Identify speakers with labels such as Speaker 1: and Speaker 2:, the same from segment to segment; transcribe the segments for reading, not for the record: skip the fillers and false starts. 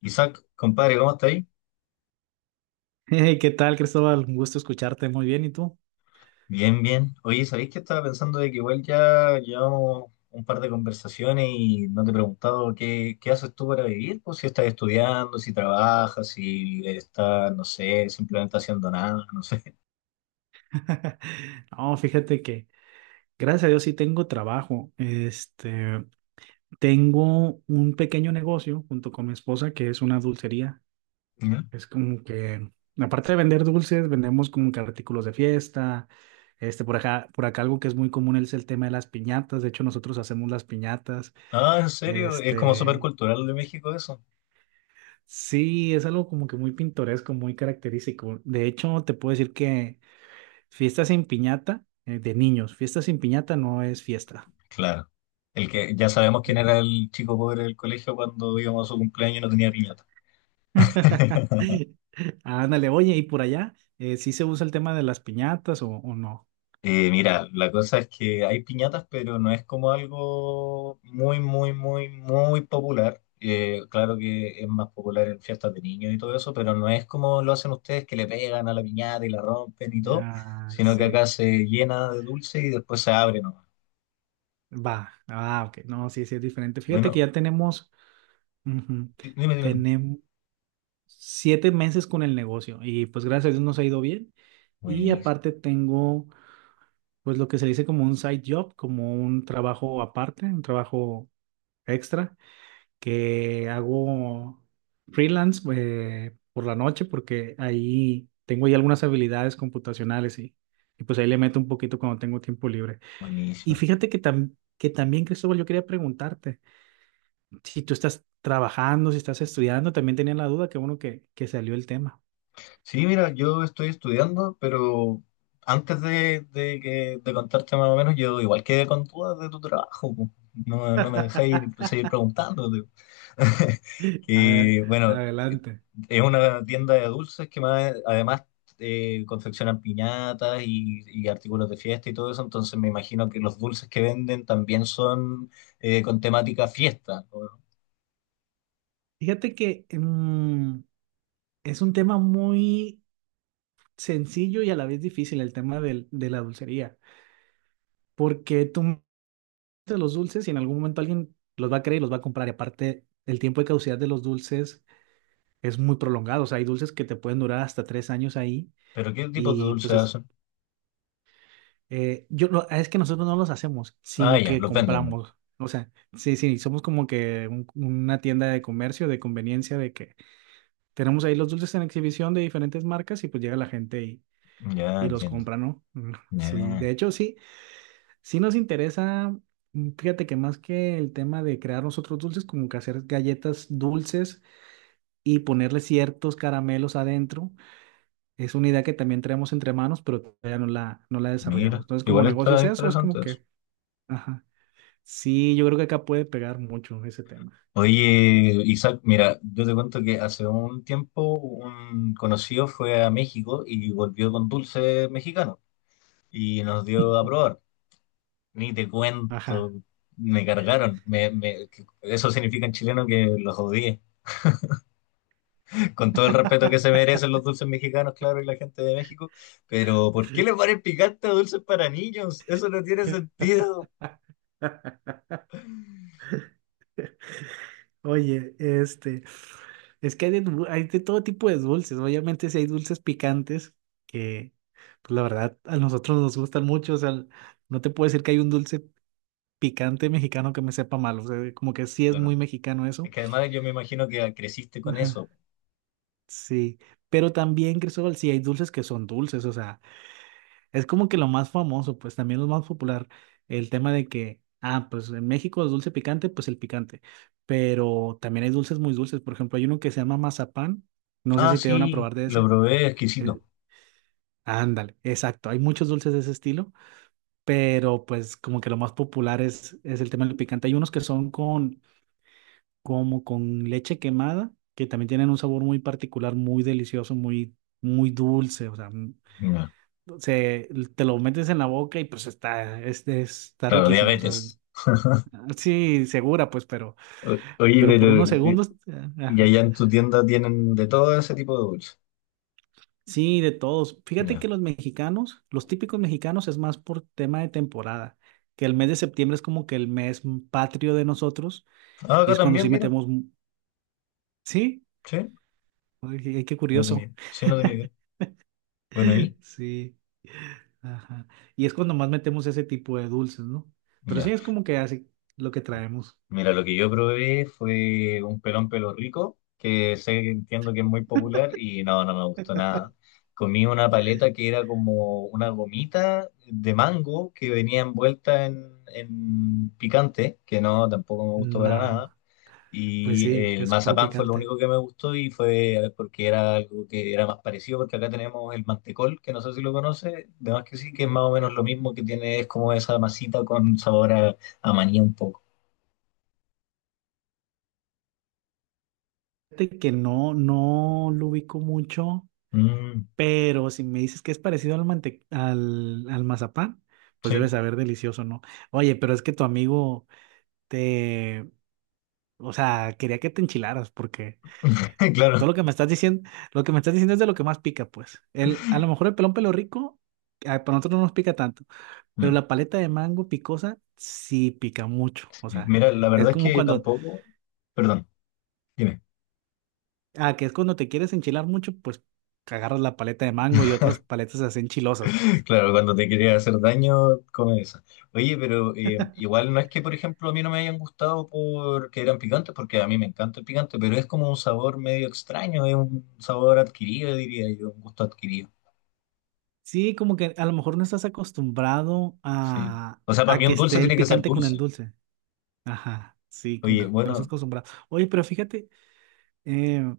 Speaker 1: Isaac, compadre, ¿cómo está ahí?
Speaker 2: Hey, ¿qué tal, Cristóbal? Un gusto escucharte. Muy bien, ¿y tú?
Speaker 1: Bien, bien. Oye, ¿sabéis que estaba pensando de que igual ya llevamos un par de conversaciones y no te he preguntado qué haces tú para vivir? Pues si estás estudiando, si trabajas, si estás, no sé, simplemente haciendo nada, no sé.
Speaker 2: No, fíjate que gracias a Dios sí tengo trabajo. Tengo un pequeño negocio junto con mi esposa que es una dulcería.
Speaker 1: ¿Ya?
Speaker 2: Es como que, aparte de vender dulces, vendemos como que artículos de fiesta. Por acá algo que es muy común es el tema de las piñatas. De hecho, nosotros hacemos las piñatas.
Speaker 1: Ah, ¿en serio? Es como súper
Speaker 2: Este,
Speaker 1: cultural de México eso.
Speaker 2: sí, es algo como que muy pintoresco, muy característico. De hecho, te puedo decir que fiesta sin piñata, de niños. Fiesta sin piñata no es fiesta.
Speaker 1: Claro. El que ya sabemos quién era el chico pobre del colegio cuando íbamos a su cumpleaños y no tenía piñata.
Speaker 2: Ándale, oye, ¿y por allá? ¿Sí se usa el tema de las piñatas o no?
Speaker 1: Mira, la cosa es que hay piñatas, pero no es como algo muy, muy, muy, muy popular. Claro que es más popular en fiestas de niños y todo eso, pero no es como lo hacen ustedes que le pegan a la piñata y la rompen y todo,
Speaker 2: Ah,
Speaker 1: sino que
Speaker 2: sí.
Speaker 1: acá se llena de dulce y después se abre nomás.
Speaker 2: Va. Ah, ok. No, sí, sí es diferente. Fíjate que
Speaker 1: Bueno,
Speaker 2: ya tenemos. Ujú.
Speaker 1: dime, dime.
Speaker 2: Tenemos 7 meses con el negocio y pues gracias a Dios nos ha ido bien. Y
Speaker 1: Buenísimo,
Speaker 2: aparte tengo pues lo que se dice como un side job, como un trabajo aparte, un trabajo extra que hago freelance por la noche porque ahí tengo ya algunas habilidades computacionales y pues ahí le meto un poquito cuando tengo tiempo libre. Y
Speaker 1: buenísimo.
Speaker 2: fíjate que, que también, Cristóbal, yo quería preguntarte, si tú estás trabajando, si estás estudiando, también tenía la duda, que bueno que salió el tema.
Speaker 1: Sí, mira, yo estoy estudiando, pero antes de contarte más o menos, yo igual quedé con dudas de tu trabajo. Po. No, no me dejáis
Speaker 2: A
Speaker 1: seguir preguntándote.
Speaker 2: ver,
Speaker 1: Que, bueno,
Speaker 2: adelante.
Speaker 1: es una tienda de dulces que además confeccionan piñatas y artículos de fiesta y todo eso, entonces me imagino que los dulces que venden también son con temática fiesta, ¿no?
Speaker 2: Fíjate que es un tema muy sencillo y a la vez difícil el tema de la dulcería, porque tú de los dulces y en algún momento alguien los va a querer y los va a comprar. Y aparte, el tiempo de caducidad de los dulces es muy prolongado. O sea, hay dulces que te pueden durar hasta 3 años ahí
Speaker 1: ¿Pero qué tipos de
Speaker 2: y pues
Speaker 1: dulces
Speaker 2: es,
Speaker 1: hacen?
Speaker 2: yo, es que nosotros no los hacemos,
Speaker 1: Ah,
Speaker 2: sino
Speaker 1: ya,
Speaker 2: que
Speaker 1: los venden, ¿no?
Speaker 2: compramos. O sea, sí, sí, somos como que una tienda de comercio, de conveniencia, de que tenemos ahí los dulces en exhibición de diferentes marcas y pues llega la gente y,
Speaker 1: Ya,
Speaker 2: y los
Speaker 1: entiendo.
Speaker 2: compra, ¿no? Mm. Sí,
Speaker 1: Ya.
Speaker 2: de hecho. Sí, sí nos interesa, fíjate que más que el tema de crear nosotros dulces, como que hacer galletas dulces y ponerle ciertos caramelos adentro, es una idea que también traemos entre manos, pero todavía no la desarrollamos.
Speaker 1: Mira,
Speaker 2: Entonces, como
Speaker 1: igual
Speaker 2: negocio es
Speaker 1: está
Speaker 2: eso, es como
Speaker 1: interesante eso.
Speaker 2: que, ajá, sí, yo creo que acá puede pegar mucho ese tema.
Speaker 1: Oye, Isaac, mira, yo te cuento que hace un tiempo un conocido fue a México y volvió con dulce mexicano y nos dio a probar. Ni te
Speaker 2: Ajá.
Speaker 1: cuento, me cargaron. Me. Eso significa en chileno que los odié. Con todo el respeto que se merecen los dulces mexicanos, claro, y la gente de México, pero ¿por qué le ponen picante a dulces para niños? Eso no tiene sentido.
Speaker 2: Oye, es que hay de todo tipo de dulces, ¿no? Obviamente, si hay dulces picantes que, pues la verdad, a nosotros nos gustan mucho. O sea, no te puedo decir que hay un dulce picante mexicano que me sepa mal. O sea, como que sí es
Speaker 1: Claro,
Speaker 2: muy mexicano eso.
Speaker 1: es que además yo me imagino que creciste con eso.
Speaker 2: Ajá, sí. Pero también, Cristóbal, sí hay dulces que son dulces. O sea, es como que lo más famoso, pues también lo más popular, el tema de que, ah, pues en México es dulce picante, pues el picante, pero también hay dulces muy dulces, por ejemplo, hay uno que se llama mazapán, no sé
Speaker 1: Ah,
Speaker 2: si te dieron a
Speaker 1: sí,
Speaker 2: probar de
Speaker 1: lo
Speaker 2: ese,
Speaker 1: probé,
Speaker 2: eh,
Speaker 1: exquisito.
Speaker 2: ándale, exacto, hay muchos dulces de ese estilo, pero pues como que lo más popular es el tema del picante, hay unos que son con, como con leche quemada, que también tienen un sabor muy particular, muy delicioso, muy, muy dulce, o sea,
Speaker 1: Mira,
Speaker 2: se, te lo metes en la boca y pues está
Speaker 1: claro,
Speaker 2: riquísimo, o sea,
Speaker 1: diabetes.
Speaker 2: sí, segura, pues, pero,
Speaker 1: Oye,
Speaker 2: pero por
Speaker 1: pero
Speaker 2: unos
Speaker 1: eh,
Speaker 2: segundos,
Speaker 1: y
Speaker 2: ajá.
Speaker 1: allá en tu tienda tienen de todo ese tipo de dulces.
Speaker 2: Sí, de todos. Fíjate
Speaker 1: Ya.
Speaker 2: que los mexicanos, los típicos mexicanos es más por tema de temporada, que el mes de septiembre es como que el mes patrio de nosotros
Speaker 1: Ah,
Speaker 2: y
Speaker 1: acá
Speaker 2: es cuando
Speaker 1: también,
Speaker 2: sí
Speaker 1: mira.
Speaker 2: metemos, sí,
Speaker 1: Sí,
Speaker 2: ay, qué curioso.
Speaker 1: sí, no tenía idea. Bueno, y
Speaker 2: Sí. Ajá. Y es cuando más metemos ese tipo de dulces, ¿no? Pero sí
Speaker 1: ya.
Speaker 2: es como que así lo que traemos.
Speaker 1: Mira, lo que yo probé fue un Pelón Pelo Rico, que sé que entiendo que es muy popular y no, no me gustó nada. Comí una paleta que era como una gomita de mango que venía envuelta en picante, que no, tampoco me gustó para
Speaker 2: No.
Speaker 1: nada.
Speaker 2: Pues
Speaker 1: Y
Speaker 2: sí,
Speaker 1: el
Speaker 2: es puro
Speaker 1: mazapán fue lo
Speaker 2: picante.
Speaker 1: único que me gustó y fue porque era algo que era más parecido, porque acá tenemos el mantecol, que no sé si lo conoce, de más que sí, que es más o menos lo mismo que tiene, es como esa masita con sabor a maní un poco.
Speaker 2: Fíjate que no lo ubico mucho,
Speaker 1: Mm,
Speaker 2: pero si me dices que es parecido al mazapán, pues debe
Speaker 1: sí,
Speaker 2: saber delicioso, ¿no? Oye, pero es que tu amigo te, o sea, quería que te enchilaras, porque todo
Speaker 1: claro.
Speaker 2: lo que me estás diciendo es de lo que más pica, pues. A lo mejor el pelón pelo rico, ah, para nosotros no nos pica tanto, pero la paleta de mango picosa sí pica mucho. O sea,
Speaker 1: Mira, la
Speaker 2: es
Speaker 1: verdad es
Speaker 2: como
Speaker 1: que
Speaker 2: cuando
Speaker 1: tampoco, perdón, dime.
Speaker 2: Ah, que es cuando te quieres enchilar mucho, pues agarras la paleta de mango y otras paletas se hacen chilosas, pues.
Speaker 1: Claro, cuando te quería hacer daño, come esa. Oye, pero igual no es que, por ejemplo, a mí no me hayan gustado porque eran picantes, porque a mí me encanta el picante, pero es como un sabor medio extraño, es un sabor adquirido, diría yo, un gusto adquirido.
Speaker 2: Sí, como que a lo mejor no estás acostumbrado
Speaker 1: Sí.
Speaker 2: a,
Speaker 1: O sea, para
Speaker 2: a
Speaker 1: mí
Speaker 2: que
Speaker 1: un dulce
Speaker 2: esté el
Speaker 1: tiene que ser
Speaker 2: picante con el
Speaker 1: dulce.
Speaker 2: dulce. Ajá, sí, como que
Speaker 1: Oye,
Speaker 2: no estás
Speaker 1: bueno,
Speaker 2: acostumbrado. Oye, pero fíjate eh,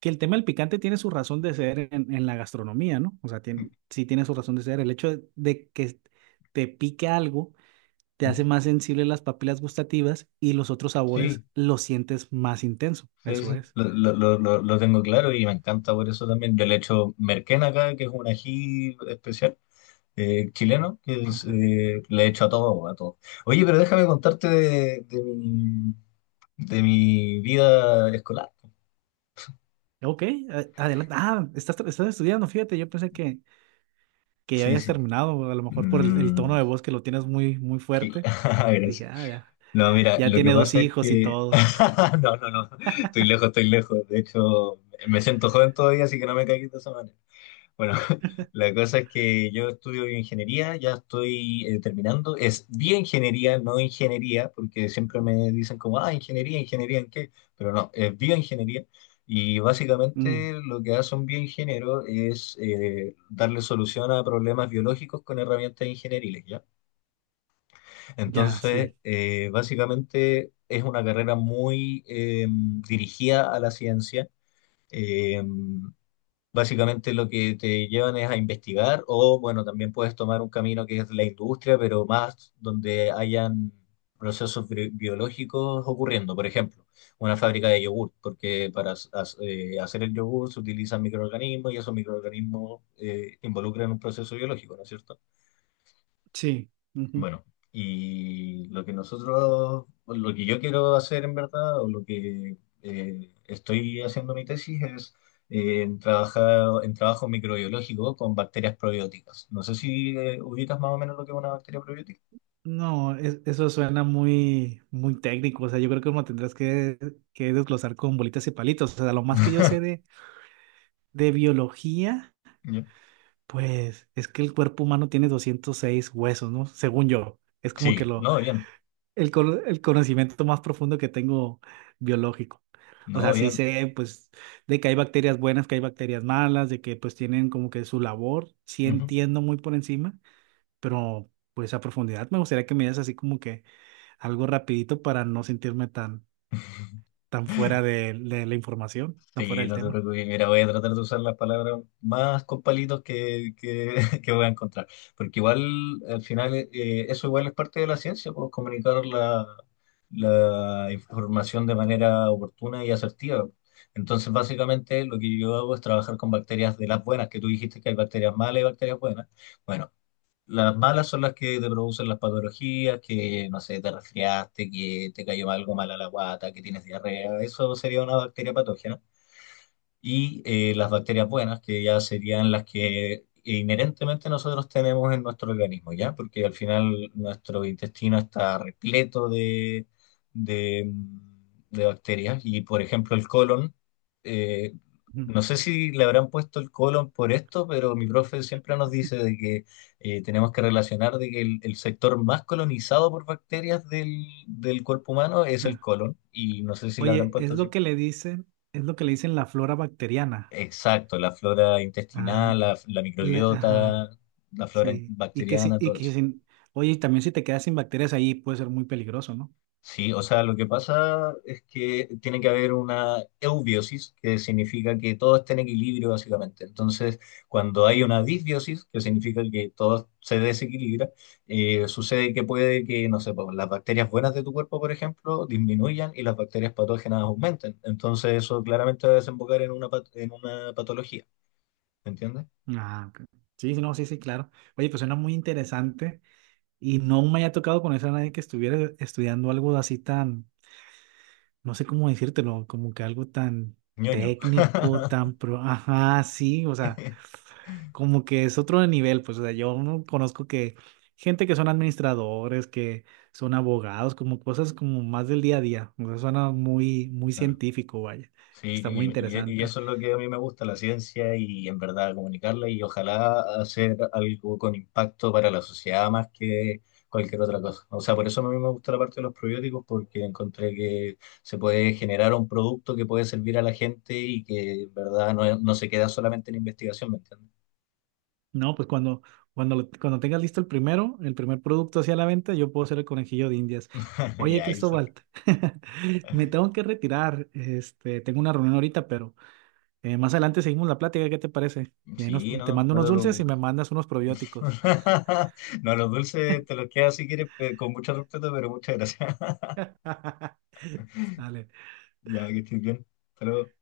Speaker 2: que el tema del picante tiene su razón de ser en la gastronomía, ¿no? O sea,
Speaker 1: mm,
Speaker 2: tiene, sí tiene su razón de ser. El hecho de que te pique algo te hace
Speaker 1: ujú,
Speaker 2: más sensible las papilas gustativas y los otros sabores
Speaker 1: sí,
Speaker 2: los sientes más intenso.
Speaker 1: sí,
Speaker 2: Eso
Speaker 1: sí,
Speaker 2: es.
Speaker 1: lo tengo claro y me encanta por eso también. Yo le echo merquén acá, que es un ají especial. Chileno que es,
Speaker 2: Ajá.
Speaker 1: le he hecho a todo, a todo. Oye, pero déjame contarte de mi vida escolar.
Speaker 2: Ok, adelante. Ah, estás, estás estudiando, fíjate, yo pensé que ya
Speaker 1: Sí,
Speaker 2: habías
Speaker 1: sí.
Speaker 2: terminado, a lo mejor por el tono
Speaker 1: Mm,
Speaker 2: de voz que lo tienes muy, muy fuerte. Dije,
Speaker 1: gracias.
Speaker 2: ah,
Speaker 1: No, mira,
Speaker 2: ya
Speaker 1: lo que
Speaker 2: tiene dos
Speaker 1: pasa es
Speaker 2: hijos y
Speaker 1: que...
Speaker 2: todo.
Speaker 1: No, no, no, estoy lejos, estoy lejos. De hecho, me siento joven todavía, así que no me caigas de esa manera. Bueno, la cosa es que yo estudio bioingeniería, ya estoy terminando. Es bioingeniería, no ingeniería, porque siempre me dicen como, ah, ¿en qué? Pero no, es bioingeniería. Y
Speaker 2: Mm,
Speaker 1: básicamente lo que hace un bioingeniero es darle solución a problemas biológicos con herramientas ingenieriles, ¿ya?
Speaker 2: ya,
Speaker 1: Entonces,
Speaker 2: sí,
Speaker 1: básicamente es una carrera muy dirigida a la ciencia. Eh, Básicamente lo que te llevan es a investigar o, bueno, también puedes tomar un camino que es la industria, pero más donde hayan procesos biológicos ocurriendo. Por ejemplo, una fábrica de yogur, porque para hacer el yogur se utilizan microorganismos y esos microorganismos involucran un proceso biológico, ¿no es cierto?
Speaker 2: sí. Ujú.
Speaker 1: Bueno, y lo que nosotros, o lo que yo quiero hacer en verdad, o lo que estoy haciendo mi tesis es trabajar, en trabajo microbiológico con bacterias probióticas. No sé si ubicas más o menos lo que es una bacteria probiótica.
Speaker 2: No, eso suena muy, muy técnico, o sea, yo creo que uno tendrás que desglosar con bolitas y palitos. O sea, lo más que yo sé de biología,
Speaker 1: Ya.
Speaker 2: pues es que el cuerpo humano tiene 206 huesos, ¿no? Según yo. Es como que
Speaker 1: Sí,
Speaker 2: lo
Speaker 1: no, bien,
Speaker 2: el, cono- el conocimiento más profundo que tengo biológico. O
Speaker 1: no,
Speaker 2: sea, sí
Speaker 1: bien.
Speaker 2: sé, pues, de que hay bacterias buenas, que hay bacterias malas, de que, pues, tienen como que su labor. Sí
Speaker 1: Ujú.
Speaker 2: entiendo muy por encima, pero, pues, a profundidad me gustaría que me dieras así como que algo rapidito para no sentirme tan, tan fuera de la información, tan fuera
Speaker 1: Sí,
Speaker 2: del
Speaker 1: no te
Speaker 2: tema.
Speaker 1: preocupes, mira, voy a tratar de usar las palabras más con palitos que voy a encontrar, porque igual al final eso igual es parte de la ciencia, pues comunicar la información de manera oportuna y asertiva. Entonces, básicamente lo que yo hago es trabajar con bacterias de las buenas, que tú dijiste que hay bacterias malas y bacterias buenas. Bueno, las malas son las que te producen las patologías, que, no sé, te resfriaste, que te cayó algo mal a la guata, que tienes diarrea, eso sería una bacteria patógena y las bacterias buenas, que ya serían las que inherentemente nosotros tenemos en nuestro organismo, ¿ya? Porque al final nuestro intestino está repleto de, mm, de bacterias y, por ejemplo, el colon, eh,
Speaker 2: Ujú.
Speaker 1: no sé si le habrán puesto el colon por esto, pero mi profe siempre nos dice de que tenemos que relacionar de que el sector más colonizado por bacterias del cuerpo humano es el
Speaker 2: Ah.
Speaker 1: colon y no sé si le habrán
Speaker 2: Oye, es
Speaker 1: puesto
Speaker 2: lo
Speaker 1: así.
Speaker 2: que le dicen la flora bacteriana.
Speaker 1: Exacto, la flora
Speaker 2: Ah,
Speaker 1: intestinal, la microbiota,
Speaker 2: ajá.
Speaker 1: la
Speaker 2: Sí,
Speaker 1: bacteriana,
Speaker 2: y
Speaker 1: todo
Speaker 2: que
Speaker 1: eso.
Speaker 2: sin, oye, y también si te quedas sin bacterias ahí puede ser muy peligroso, ¿no?
Speaker 1: Sí, o sea, lo que pasa es que tiene que haber una eubiosis, que significa que todo está en equilibrio básicamente. Entonces, cuando hay una disbiosis, que significa que todo se desequilibra, sucede que puede que, no sé, pues, las bacterias buenas de tu cuerpo, por ejemplo, disminuyan y las bacterias patógenas aumenten. Entonces, eso claramente va a desembocar en en una patología, ¿entiendes?
Speaker 2: Ah, ok. Sí, sí, no, sí, sí, claro. Oye, pues suena muy interesante y no me haya tocado conocer a nadie que estuviera estudiando algo así tan, no sé cómo decírtelo, como que algo tan
Speaker 1: Ñoño.
Speaker 2: técnico, tan pro, ajá, sí, o sea, como que es otro nivel, pues, o sea, yo no conozco que gente que son administradores, que son abogados, como cosas como más del día a día, o sea, suena muy, muy
Speaker 1: Claro.
Speaker 2: científico, vaya,
Speaker 1: Sí,
Speaker 2: está muy
Speaker 1: y
Speaker 2: interesante.
Speaker 1: eso es lo que a mí me gusta, la ciencia y en verdad comunicarla y ojalá hacer algo con impacto para la sociedad más que cualquier otra cosa. O sea, por eso a mí me gusta la parte de los probióticos porque encontré que se puede generar un producto que puede servir a la gente y que en verdad no, no se queda solamente en investigación, ¿me entiendes?
Speaker 2: No, pues cuando tengas listo el primer producto hacia la venta, yo puedo ser el conejillo de Indias. Oye,
Speaker 1: Ya, Isaac.
Speaker 2: Cristóbal, me tengo que retirar, tengo una reunión ahorita, pero más adelante seguimos la plática, ¿qué te parece? Y ahí
Speaker 1: Sí,
Speaker 2: te
Speaker 1: no,
Speaker 2: mando
Speaker 1: no
Speaker 2: unos
Speaker 1: te
Speaker 2: dulces y
Speaker 1: preocupes.
Speaker 2: me mandas unos probióticos.
Speaker 1: No, los dulces te los quedas si quieres, con mucho respeto, pero muchas gracias.
Speaker 2: Sale.
Speaker 1: Ya, que estés bien. Hasta luego.